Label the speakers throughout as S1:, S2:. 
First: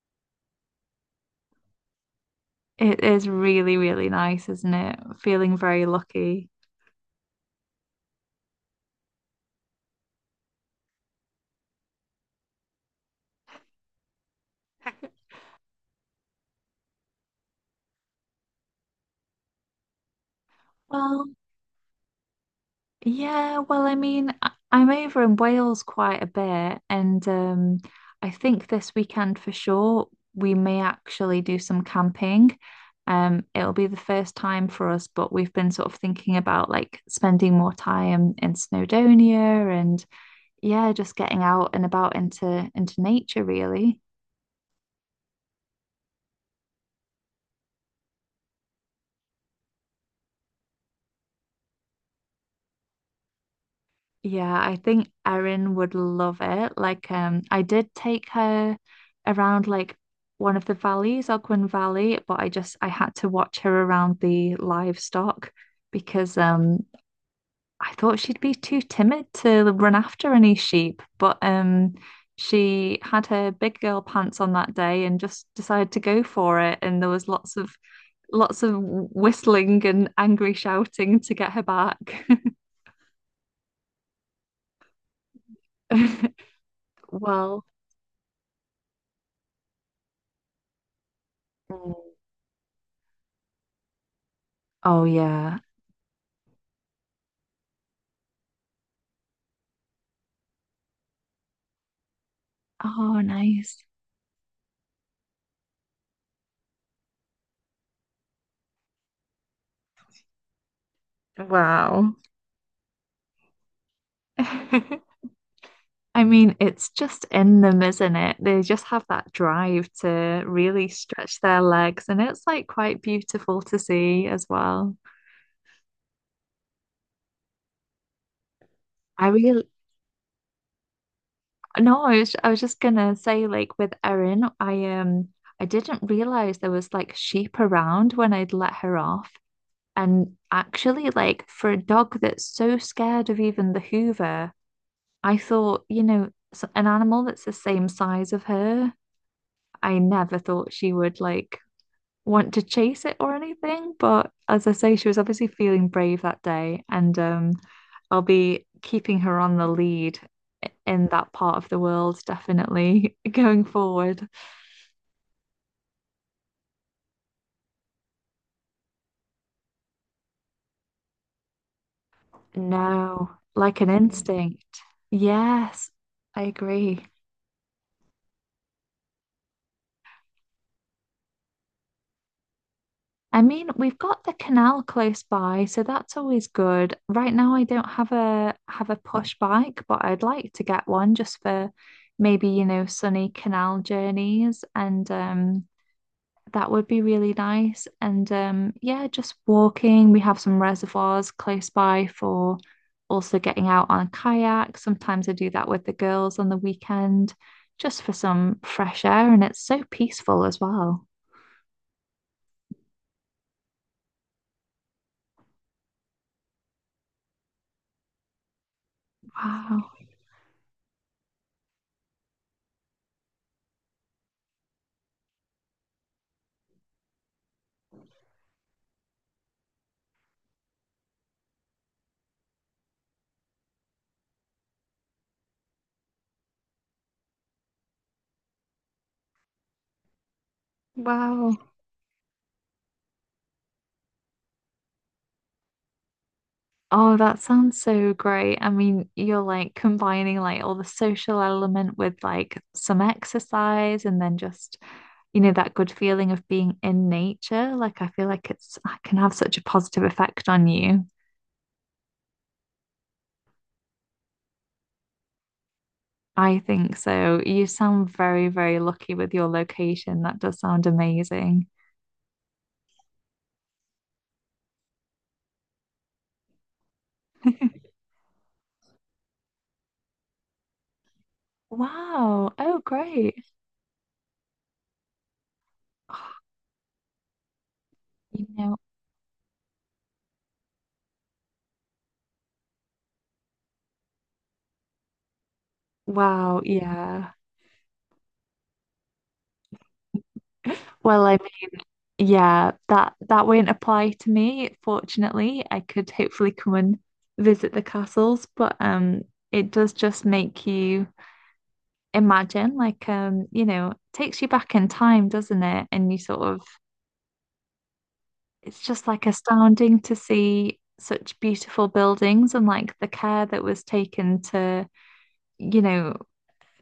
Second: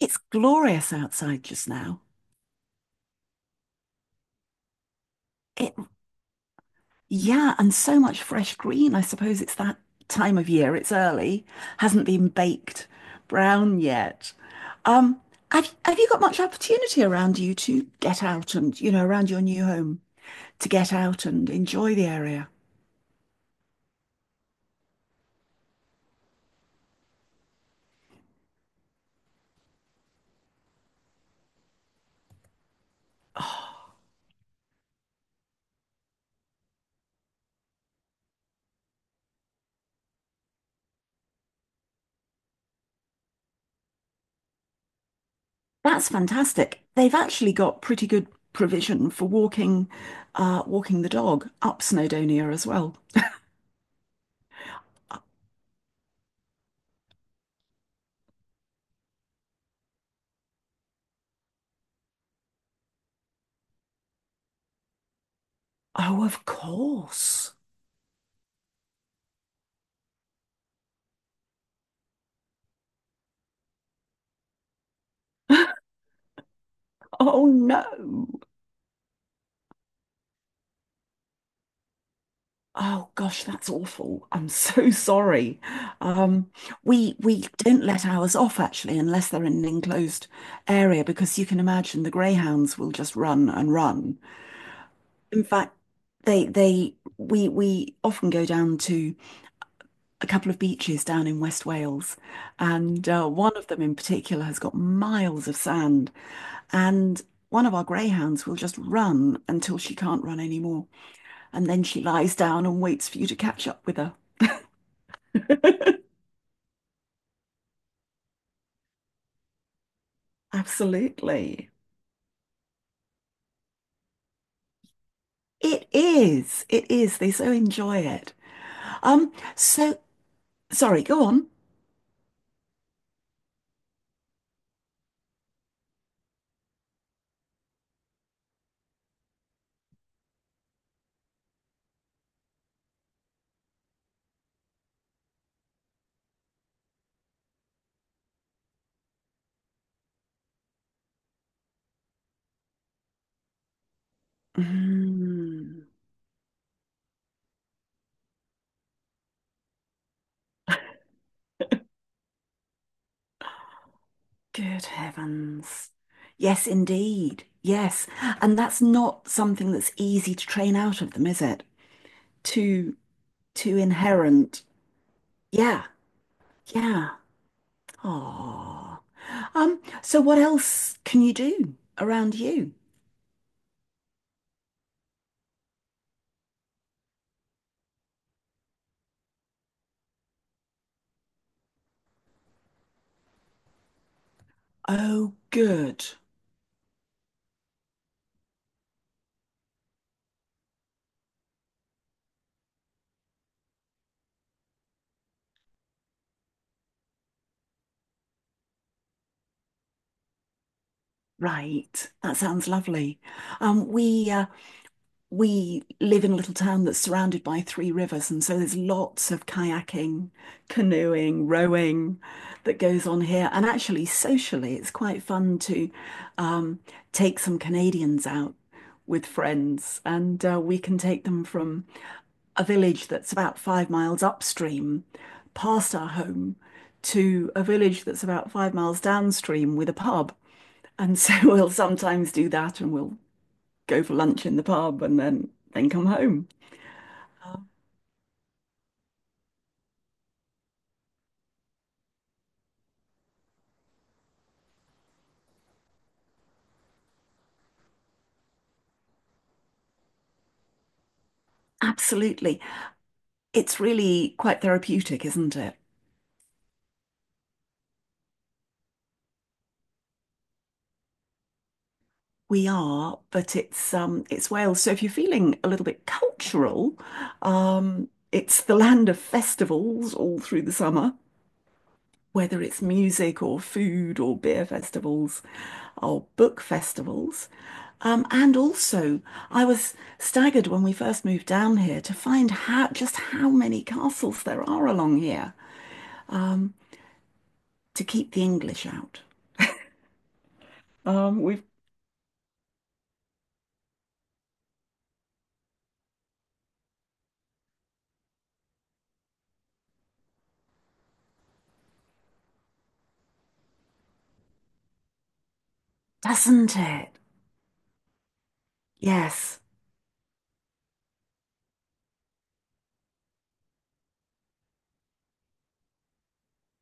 S1: It's glorious outside just now.
S2: It is really, really nice, isn't it? Feeling
S1: It,
S2: very lucky.
S1: yeah, and so much fresh green. I suppose it's that time of year. It's early, hasn't been baked brown yet. Um, have you got much opportunity around you to get out and, you know, around your new home to get out
S2: Well,
S1: and enjoy the area?
S2: yeah, well, I mean, I'm over in Wales quite a bit, and I think this weekend for sure we may actually do some camping. It'll be the first time for us, but we've been sort of thinking about like spending more time in Snowdonia and yeah, just getting out and about into nature, really.
S1: That's fantastic. They've actually got pretty good provision for walking, walking the dog up Snowdonia as well.
S2: Yeah, I think Erin would love it. Like, I did take her around like one of the valleys, Ogwen Valley, but I had to watch her around the livestock
S1: Oh,
S2: because
S1: of course.
S2: I thought she'd be too timid to run after any sheep. But she had her big girl pants on that day and just decided to go for it. And there was
S1: Oh
S2: lots of
S1: no.
S2: lots of whistling and angry shouting to get her back.
S1: Oh gosh, that's awful. I'm so sorry. Um, we
S2: Well,
S1: don't let ours off actually unless they're in an enclosed area because you can imagine the greyhounds will just run and run.
S2: oh,
S1: In
S2: yeah.
S1: fact, they we often go down to a couple of beaches down in West Wales, and
S2: Oh,
S1: one of them
S2: nice.
S1: in particular has got miles of sand, and one of our greyhounds will just run until she can't run anymore, and then she
S2: Wow.
S1: lies down and waits for you to catch up with her.
S2: I mean, it's just in them, isn't it? They just have that drive to really stretch their
S1: Absolutely.
S2: legs, and it's like quite beautiful to see as well.
S1: It is. It is. They so enjoy it.
S2: I
S1: Um,
S2: really,
S1: so sorry, go on.
S2: no, I was just gonna say, like with Erin, I didn't realize there was like sheep around when I'd let her off. And actually, like for a dog that's so scared of even the Hoover. I thought, you know, an animal that's the same size of her, I never thought she would like want to chase it or anything. But as I say, she was obviously
S1: Mm,
S2: feeling brave that day, and I'll be keeping her on the lead in that part of the world, definitely going forward.
S1: good heavens. Yes, indeed. Yes. And that's not something that's easy to train out of them, is it? Too
S2: No,
S1: too
S2: like an
S1: inherent.
S2: instinct.
S1: Yeah.
S2: Yes, I agree.
S1: Yeah. Oh. So what else can you do around you?
S2: I mean, we've got the canal close by, so that's always good. Right now, I don't have a push bike, but I'd like to get one just for maybe, you know, sunny canal journeys, and
S1: Oh, good.
S2: that would be really nice. And yeah, just walking. We have some reservoirs close by for also getting out on a kayak. Sometimes I do that with the girls on the weekend, just for some fresh air, and it's so peaceful as well.
S1: Right. That sounds lovely. Um, we live in a little town that's surrounded by three rivers, and so there's lots of
S2: Wow,
S1: kayaking, canoeing, rowing that goes on here. And actually, socially, it's quite fun to um, take some Canadians out with friends, and we can take them from a village that's about 5 miles upstream, past our home, to a village that's about 5 miles downstream with a pub. And so
S2: wow.
S1: we'll sometimes do that, and we'll go for lunch in the pub and then come home.
S2: Oh, that sounds so great. I mean, you're like combining like all the social element with like some exercise and then just, you know, that good feeling of being in nature. Like, I feel like it's I can have such a positive effect on you.
S1: Absolutely. It's really quite therapeutic, isn't it?
S2: I think so. You sound very, very lucky with your location. That does sound amazing.
S1: We are, but it's Wales. So if you're feeling a little bit cultural, it's the land of festivals all through the summer,
S2: Wow.
S1: whether
S2: Oh,
S1: it's music
S2: great.
S1: or food or beer festivals or
S2: Oh,
S1: book festivals.
S2: you
S1: And
S2: know,
S1: also, I was staggered when we first moved down here to find how just how many castles there are along here.
S2: wow.
S1: Um,
S2: Yeah.
S1: to keep the English out.
S2: Well, I.
S1: We've
S2: Yeah, that won't apply to me. Fortunately, I could hopefully come and visit the castles, but it does just make you imagine like you know, takes you back in time, doesn't it? And you sort of
S1: doesn't it?
S2: it's just like
S1: Yes,
S2: astounding to see such beautiful buildings and like the care that was taken to, you know,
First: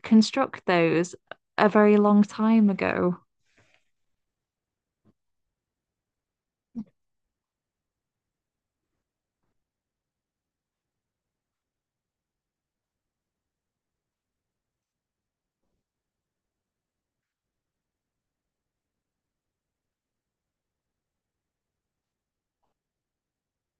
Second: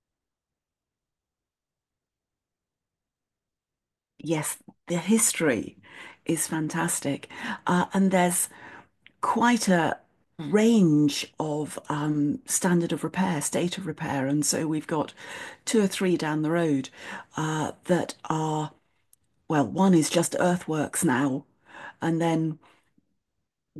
S2: construct those a very long time ago.
S1: yes, the history is fantastic. And there's quite a range of standard of repair, state of repair. And so we've got two or three down the road that are, well, one is just earthworks now. And then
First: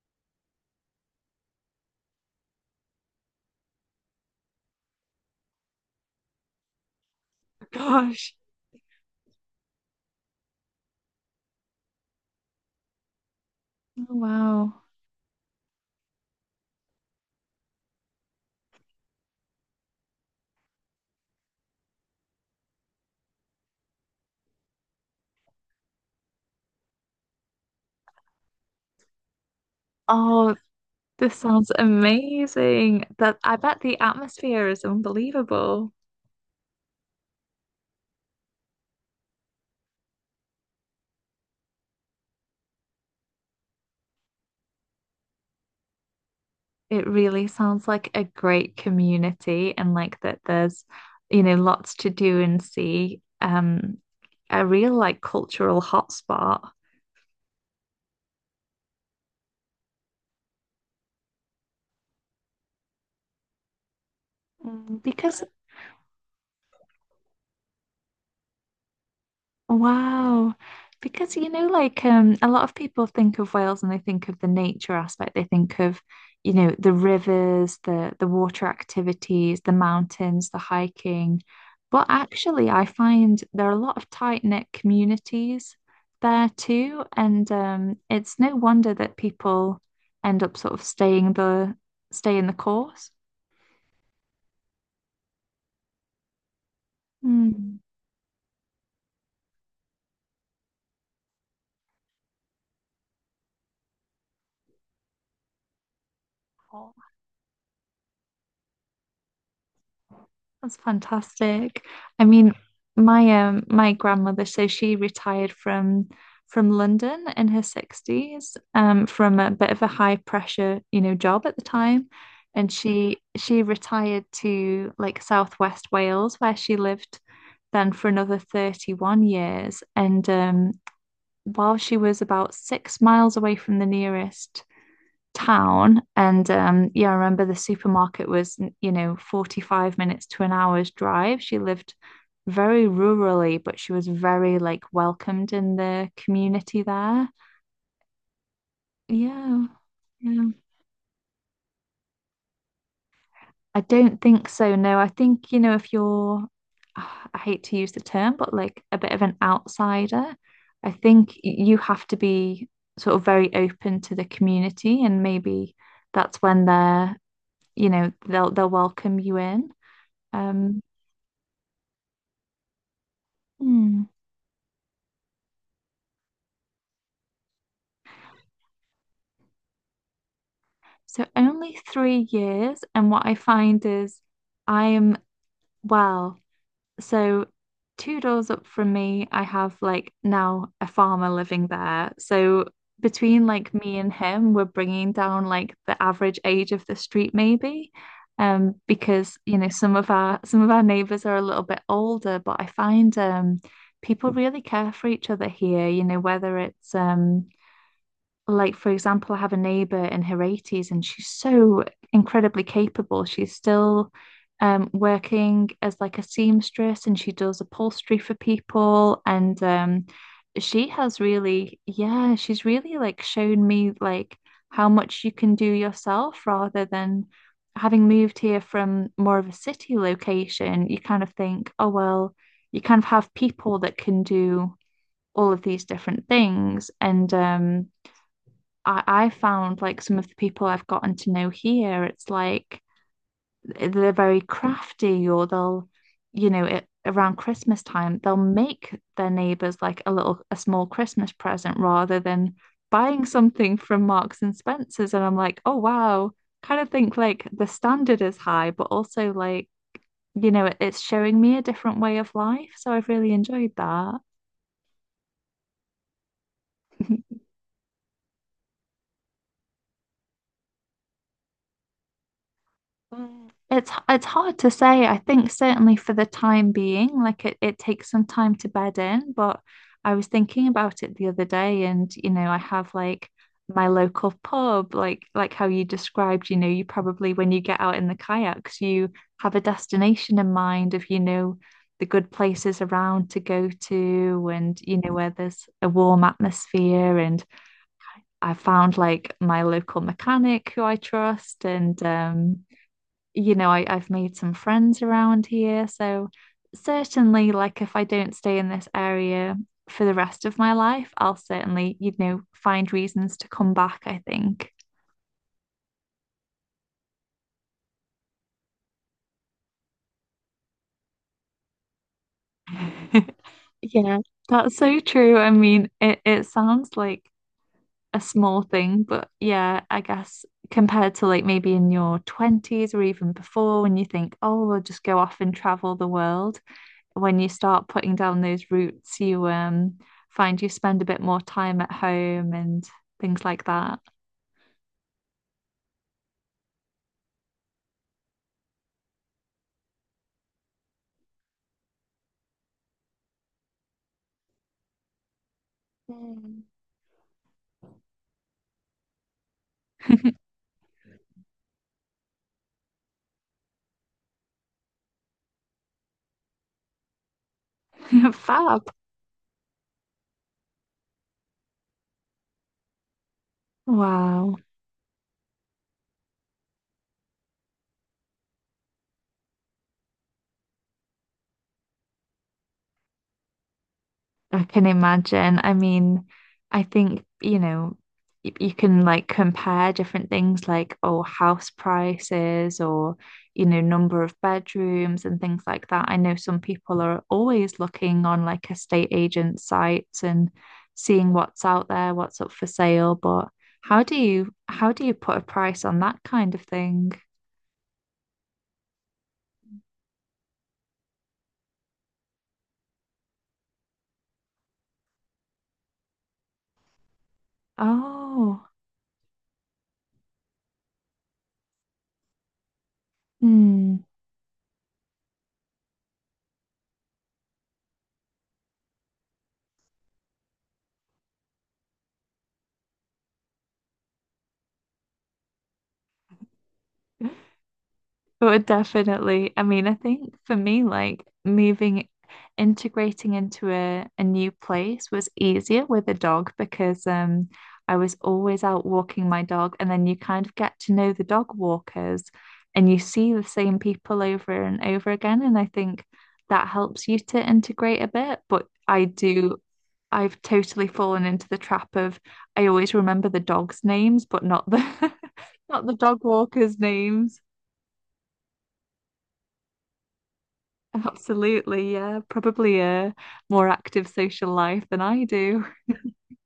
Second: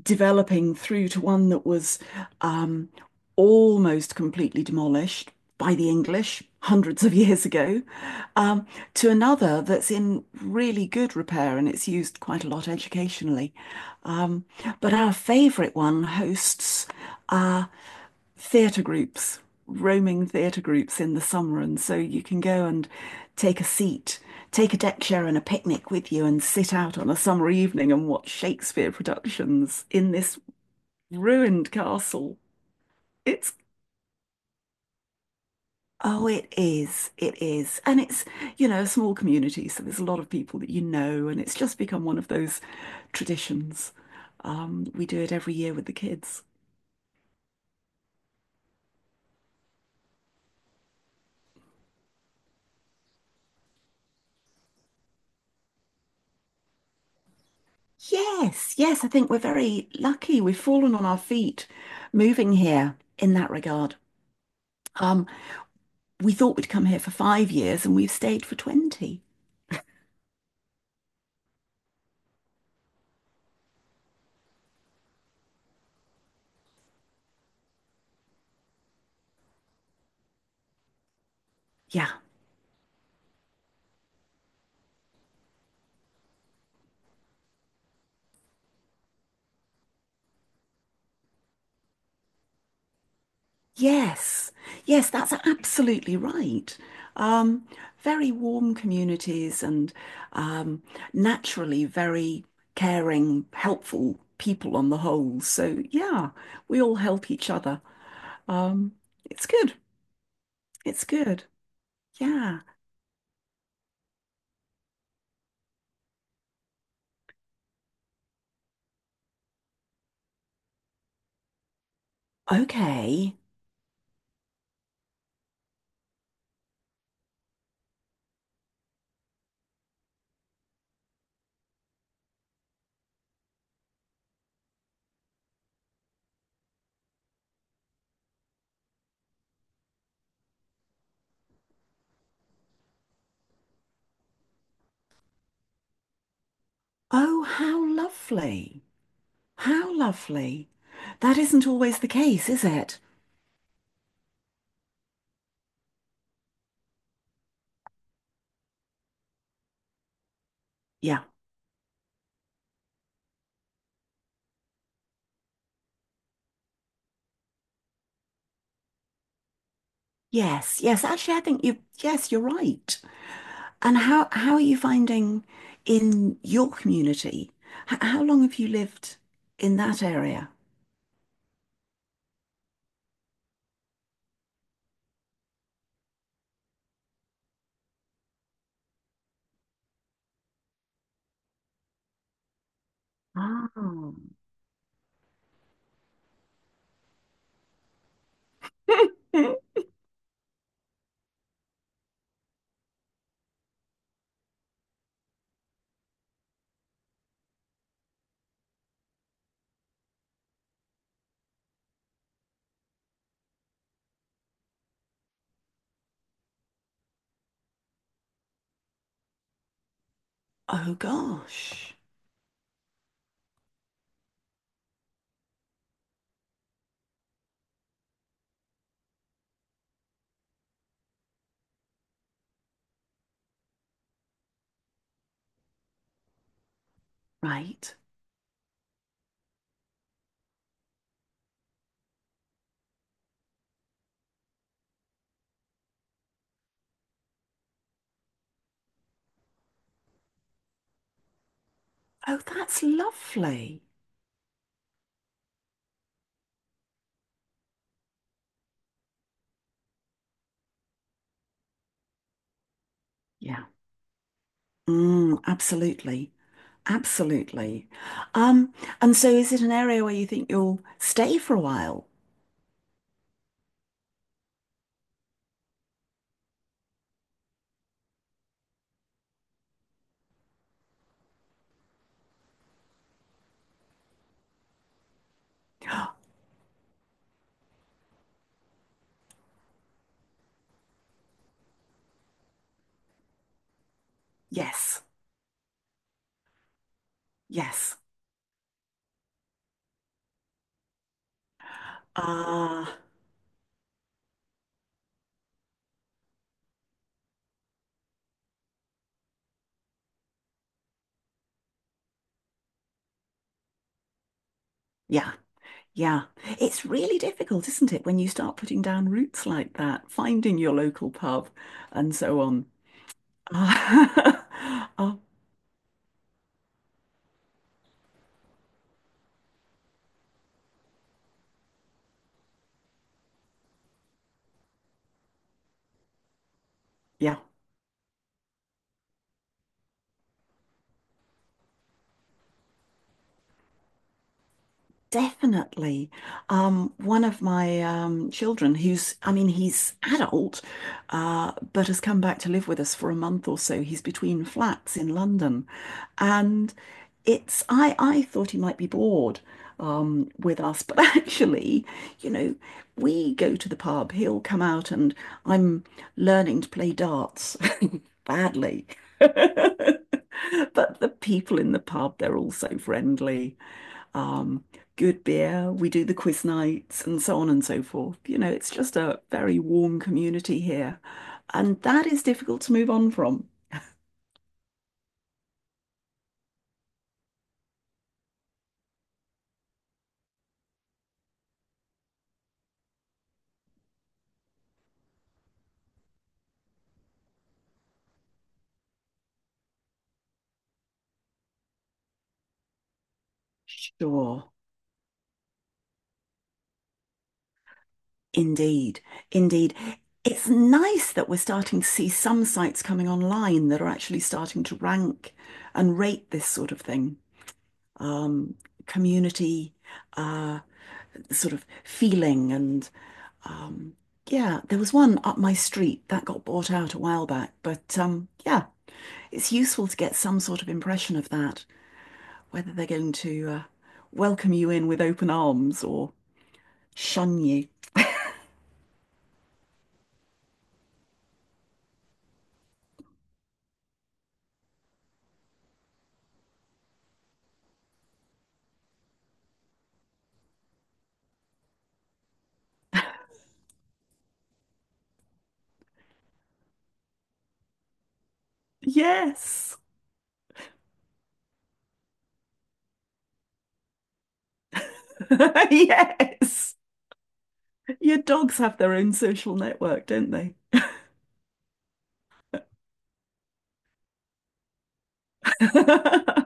S1: developing through to one that was um, almost completely demolished by the English hundreds of years ago,
S2: Gosh.
S1: um, to another that's in really good repair and it's used quite a lot educationally.
S2: Oh, wow.
S1: But our favourite one hosts uh, theatre groups, roaming theatre groups in the summer. And so you can go and take a seat, take a deck chair and a picnic with you and sit out on a summer evening and watch Shakespeare productions in this
S2: Oh, this sounds
S1: ruined castle.
S2: amazing. That
S1: It's
S2: I bet the atmosphere is unbelievable.
S1: oh, it is. It is. And it's, you know, a small community, so there's a lot of people that you know, and it's just become one of those traditions. We do it every year with the kids.
S2: It really sounds like a great community and like that there's, lots to do and see. A real like cultural hotspot.
S1: Yes, yes, I think we're very lucky. We've fallen on our feet moving here in that regard.
S2: Mm.
S1: Um,
S2: Because
S1: we thought we'd come here for 5 years and we've stayed for 20.
S2: Wow. Because you know, like a lot of people think of Wales and they think of the nature aspect. They think of, you know, the rivers, the water activities, the mountains, the hiking. But
S1: Yeah.
S2: actually I find there are a lot of tight-knit communities there too. And it's no wonder that people end up sort of stay in the course.
S1: Yes, yes, that's absolutely right. Um,
S2: Hmm.
S1: very warm communities and um, naturally very caring, helpful people on the whole. So, yeah, we all help each other. Um, it's good.
S2: That's
S1: It's good.
S2: fantastic. I mean,
S1: Yeah.
S2: my my grandmother, so she retired from London in her 60s, from a bit of a high pressure, you know, job at the time. And she
S1: Okay.
S2: she retired to like Southwest Wales, where she lived then for another 31 years. And while she was about 6 miles away from the nearest town. And yeah, I remember the supermarket was, you know, 45 minutes to an hour's drive. She lived very rurally, but she was very like welcomed in the community there.
S1: Oh, how lovely.
S2: Yeah.
S1: How
S2: Yeah.
S1: lovely. That isn't always the case, is it?
S2: I don't think so. No, I think, you know, if you're ah, I hate to use the term, but like a bit of an outsider, I
S1: Yeah.
S2: think you have to be sort of very open to the community and maybe that's when they're, you know, they'll welcome you in.
S1: Yes,
S2: Um,
S1: yes. Actually, I think you, yes, you're right. And
S2: hmm.
S1: how are you finding in your community? H- how long have you lived in that area?
S2: So only 3 years, and what I find is I'm well, so two doors up from me, I have like now a farmer living there. So between like me and
S1: Oh.
S2: him, we're bringing down like the average age of the street maybe. Because you know some of our neighbors are a little bit older, but I find people really care for each other here, you know, whether it's like, for example, I have a neighbor in her 80s and she's so incredibly capable. She's still working as like a seamstress and she does upholstery for people. And she
S1: Oh
S2: has really,
S1: gosh,
S2: yeah, she's really like shown me like how much you can do yourself rather than having moved here from more of a city location. You kind of think, oh, well, you kind of have people that can do all of these different things. And,
S1: right.
S2: I found like some of the people I've gotten to know here, it's like they're very crafty or they'll, you know, around Christmas time, they'll make their neighbors like a small Christmas present rather
S1: Oh,
S2: than
S1: that's
S2: buying something
S1: lovely.
S2: from Marks and Spencer's. And I'm like, oh, wow. Kind of think like the standard is high, but also like, you know, it's showing me a different way of life. So I've really
S1: Yeah.
S2: enjoyed that.
S1: Mm, absolutely. Absolutely. Um, and so is it an area where you think you'll stay for a while?
S2: Mm. It's hard to say. I think certainly for the time being, like it takes some time to bed in, but I was thinking about it the other day and you know, I have like my local pub, like how you described, you know, you probably when you get out in the kayaks, you have a destination in mind of, you know, the good places around to go to and you
S1: Yes.
S2: know where there's a warm atmosphere. And
S1: Yes.
S2: I found like my local mechanic who I trust, and
S1: Ah,
S2: you know, I've made some friends around here. So certainly, like if I don't stay in this area for the rest of my life, I'll certainly, you know, find reasons to come back, I think.
S1: yeah. Yeah, it's really difficult, isn't it, when you start putting down roots like that, finding your local pub and so on.
S2: Yeah, that's
S1: Ah,
S2: so
S1: ah,
S2: true. I mean, it sounds like a small thing, but yeah, I guess compared to like maybe in your 20s or even before when you think, oh, we'll just go off and travel the world, when
S1: yeah.
S2: you start putting down those roots, you find you spend a bit more time at home and things like that.
S1: Definitely. One of my children, who's, I mean, he's adult, but has come back to live with us for a month or so. He's between flats in London.
S2: Mm.
S1: And I thought he might be bored with us, but actually, you know, we go to the pub, he'll come out, and I'm learning to play darts badly.
S2: Fab.
S1: But the people in the pub, they're all so friendly
S2: Wow.
S1: um, good beer. We do the quiz nights and so on and so forth. You know, it's just a very warm community here. And that is difficult to move on from.
S2: I can imagine. I mean, I think, you know, you can like compare different things like, oh, house prices or, you know, number of bedrooms and things like that. I know some people are always looking on like estate agent sites and seeing what's out there, what's up for sale, but how do you
S1: Sure.
S2: how do you put a price on that kind of thing?
S1: Indeed. Indeed. It's nice that we're starting to see some sites coming online that are actually starting to rank and rate this sort of thing. Um,
S2: Oh,
S1: community uh, sort of feeling and um,
S2: hmm.
S1: yeah, there was one up my street that got bought out a while back, but yeah, it's useful to get some sort of impression of that, whether they're going to welcome you in with open arms or shun you.
S2: But definitely, I mean, I think for me, like moving, integrating into a new place was easier with a dog because I was always out walking my dog, and then you kind of get to know the dog walkers and you see the same people over and over again. And I think that helps you to integrate a bit. But I do,
S1: Yes,
S2: I've totally fallen into the trap of I always remember the dogs' names, but not the not the dog
S1: yes.
S2: walkers' names.
S1: Your dogs have their own social network, don't they?
S2: Absolutely, yeah. Probably a more active social life than I do.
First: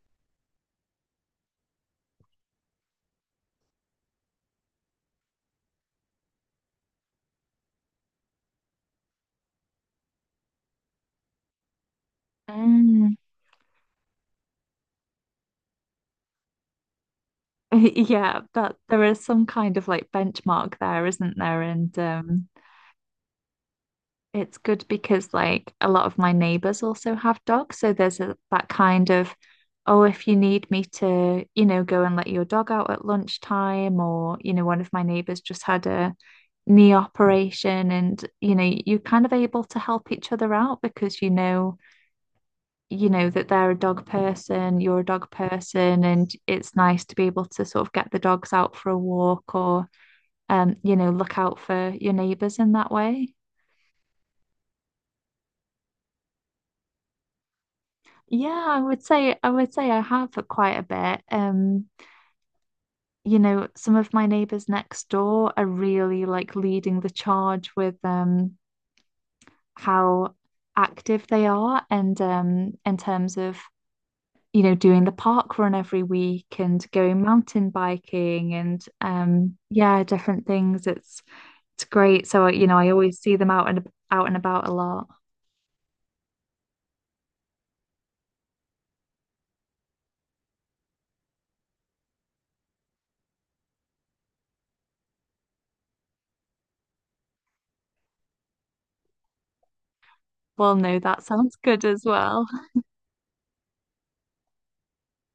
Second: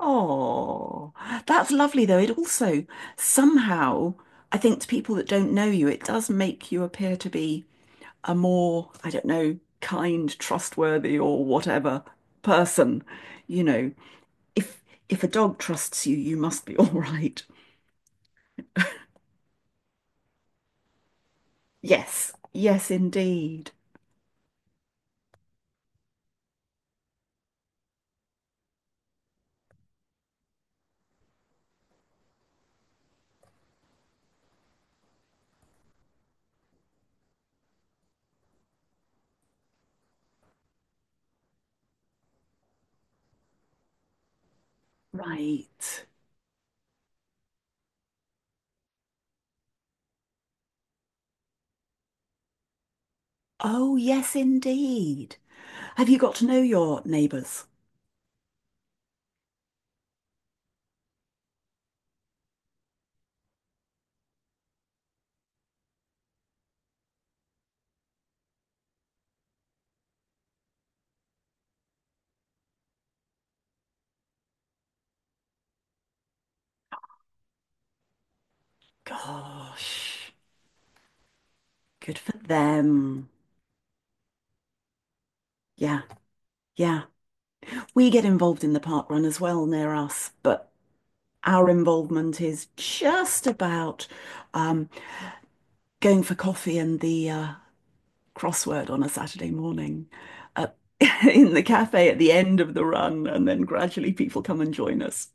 S1: Oh, that's lovely though. It also somehow, I think to people that don't know you, it does make you appear to be a more, I don't know, kind, trustworthy, or whatever person,
S2: Mm.
S1: you know, If if a dog trusts you, you must be all right.
S2: Yeah, that there is some kind of like benchmark there, isn't there? And
S1: Yes, yes, indeed.
S2: it's good because like a lot of my neighbors also have dogs, so there's that kind of, oh, if you need me to, you know, go and let your dog out at lunchtime, or you know, one of my neighbors just had a knee operation, and you know, you're kind of able to help each other out because you know that they're a dog person, you're a dog person,
S1: Right.
S2: and it's nice to be able to sort of get the dogs out for a walk or, you know, look out for your neighbors in that way.
S1: Oh, yes, indeed. Have you got to know your neighbours?
S2: Yeah, I would say I have quite a bit. You know, some of my neighbors next door are really like leading the charge with how active they are and in terms of, you know, doing the park run every week and going mountain biking and yeah,
S1: Gosh,
S2: different things. It's
S1: good
S2: great.
S1: for
S2: So, you know, I always
S1: them.
S2: see them out and about a lot.
S1: Yeah, yeah. We get involved in the park run as well near us, but our involvement is just about um, going for coffee and the crossword on a Saturday morning at,
S2: Well, no, that
S1: in
S2: sounds
S1: the
S2: good as
S1: cafe at the
S2: well.
S1: end of the run, and then gradually people come and join us.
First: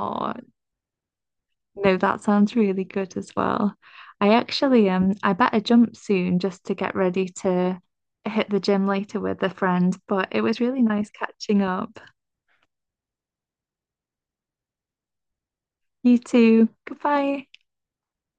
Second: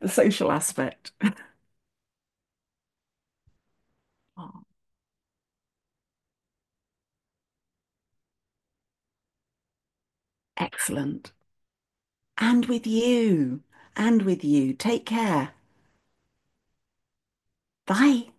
S1: The social aspect.
S2: no, that sounds really good as well. I
S1: Oh,
S2: actually I better jump soon just to get ready to hit the gym later with a friend, but it was really nice
S1: excellent.
S2: catching up.
S1: And with you, and with you. Take care.
S2: You too. Goodbye.
S1: Bye.